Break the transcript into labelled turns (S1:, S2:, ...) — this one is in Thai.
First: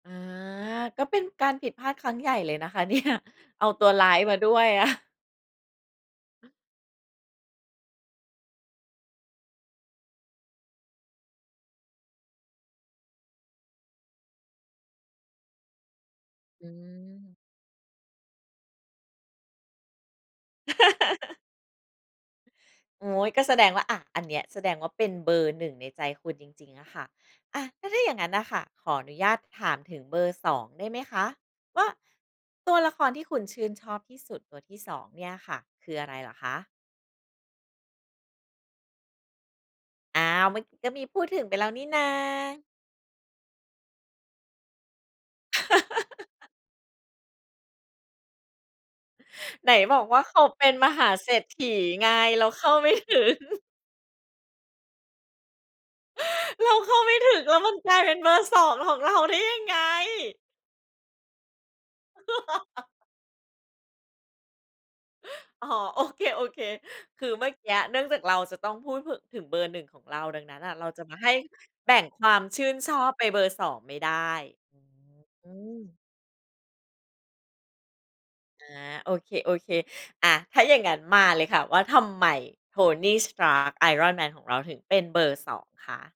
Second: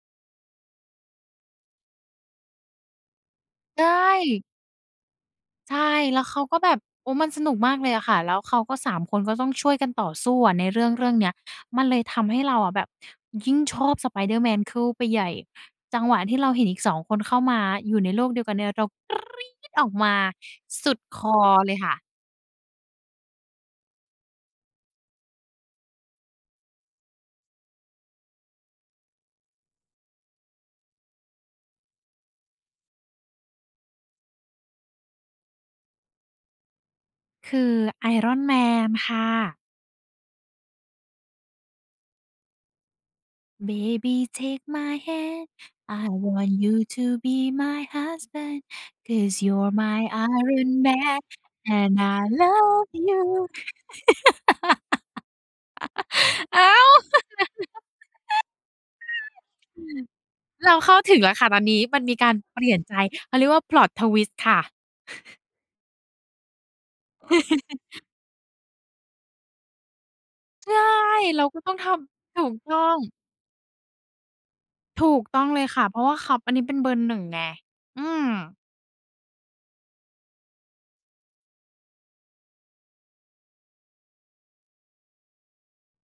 S1: อา ก็เป็นการผิดพลาดครั้งใหญ่เลยนะคะ เนี่ย เอา
S2: ใช
S1: ตัวร้ายมา
S2: ่
S1: ด้วยอะ
S2: ใช่ แล้วเขาก็แบบ โอ้ มันสนุกมากเลยอะค่ะ แล้วเขาก็ 3 คนก็ต้องช่วยกันต่อสู้ในเรื่อง ๆ เนี้ย มันเลยทำให้เราอะแบบยิ่งชอบ Spiderman เช้าไปใหญ่ จังหวะที่เราเห็
S1: อ
S2: นอีก 2 คนเข
S1: ืม
S2: ้ามาอยู่ในโลกเดียวกันเนี่ยเรากรีดออกมาสุดคอเลยค่ะ
S1: โอ้โฮ ก็แสดงว่า อะ อันเนี้ยแสดงว่าเป็นเบอร์ 1 ในใจคุณจริง ๆ อะค่ะ อะ แล้วถ้าอย่างงั้นน่ะค่ะ ขออนุญาตถามถึงเบอร์ 2 ได้ไหมคะ ว่าตัวละครที่คุณชื่นชอบที่สุดตัวที่ 2 เนี่ยค่ะคืออะไรเหรอคะ?
S2: คือ Iron Man ค่ะ
S1: อ้าว เมื่อกี้ก็มีพูดถึงไปแล้วนี่นา
S2: Baby take my hand. I want you to be my husband. Cause
S1: ไ
S2: you're
S1: หนบอก
S2: my
S1: ว่าเขาเป็น
S2: Iron
S1: มหา
S2: Man
S1: เศรษฐี
S2: And
S1: ไง?
S2: I
S1: เราเข้า ไ
S2: love
S1: ม่ถึง
S2: you อ้
S1: เร
S2: า
S1: าเข
S2: ว
S1: ้าไม่ถึง แล้วมันกลายเป็นเบอร์ 2 ของเราได้ยังไง?
S2: เราเข้าถึงแล้วค่ะตอนนี้มันมีการเปลี่ยนใจ เขาเรียกว่า Plot twist ค่ะ
S1: อ๋อ โอเค ๆ คือเมื่อกี้เนื่องจากเราจะต้องพูด ถ ถึงเบอร์ 1 ของเรา ดังนั้น
S2: ใช
S1: อะ
S2: ่
S1: เราจะมาให้
S2: เราก็ต้องท
S1: แบ่งคว
S2: ำ
S1: า
S2: ถู
S1: ม
S2: ก
S1: ชื่
S2: ต
S1: น
S2: ้อ
S1: ชอ
S2: ง
S1: บไปเบอร์ 2 ไม่ได้
S2: ถูกต้อ
S1: อ
S2: ง
S1: ื
S2: เลยค่ะ
S1: ม
S2: เพราะว่าเขา อันนี้เป็นเบอร์ 1 ไง อืม
S1: อา โอเค ๆ อะ ถ้าอย่างงั้นมาเลยค่ะ ว่าทำไม Tony Stark Iron Man ของเราถึงเป็นเบอร์ 2 คะ?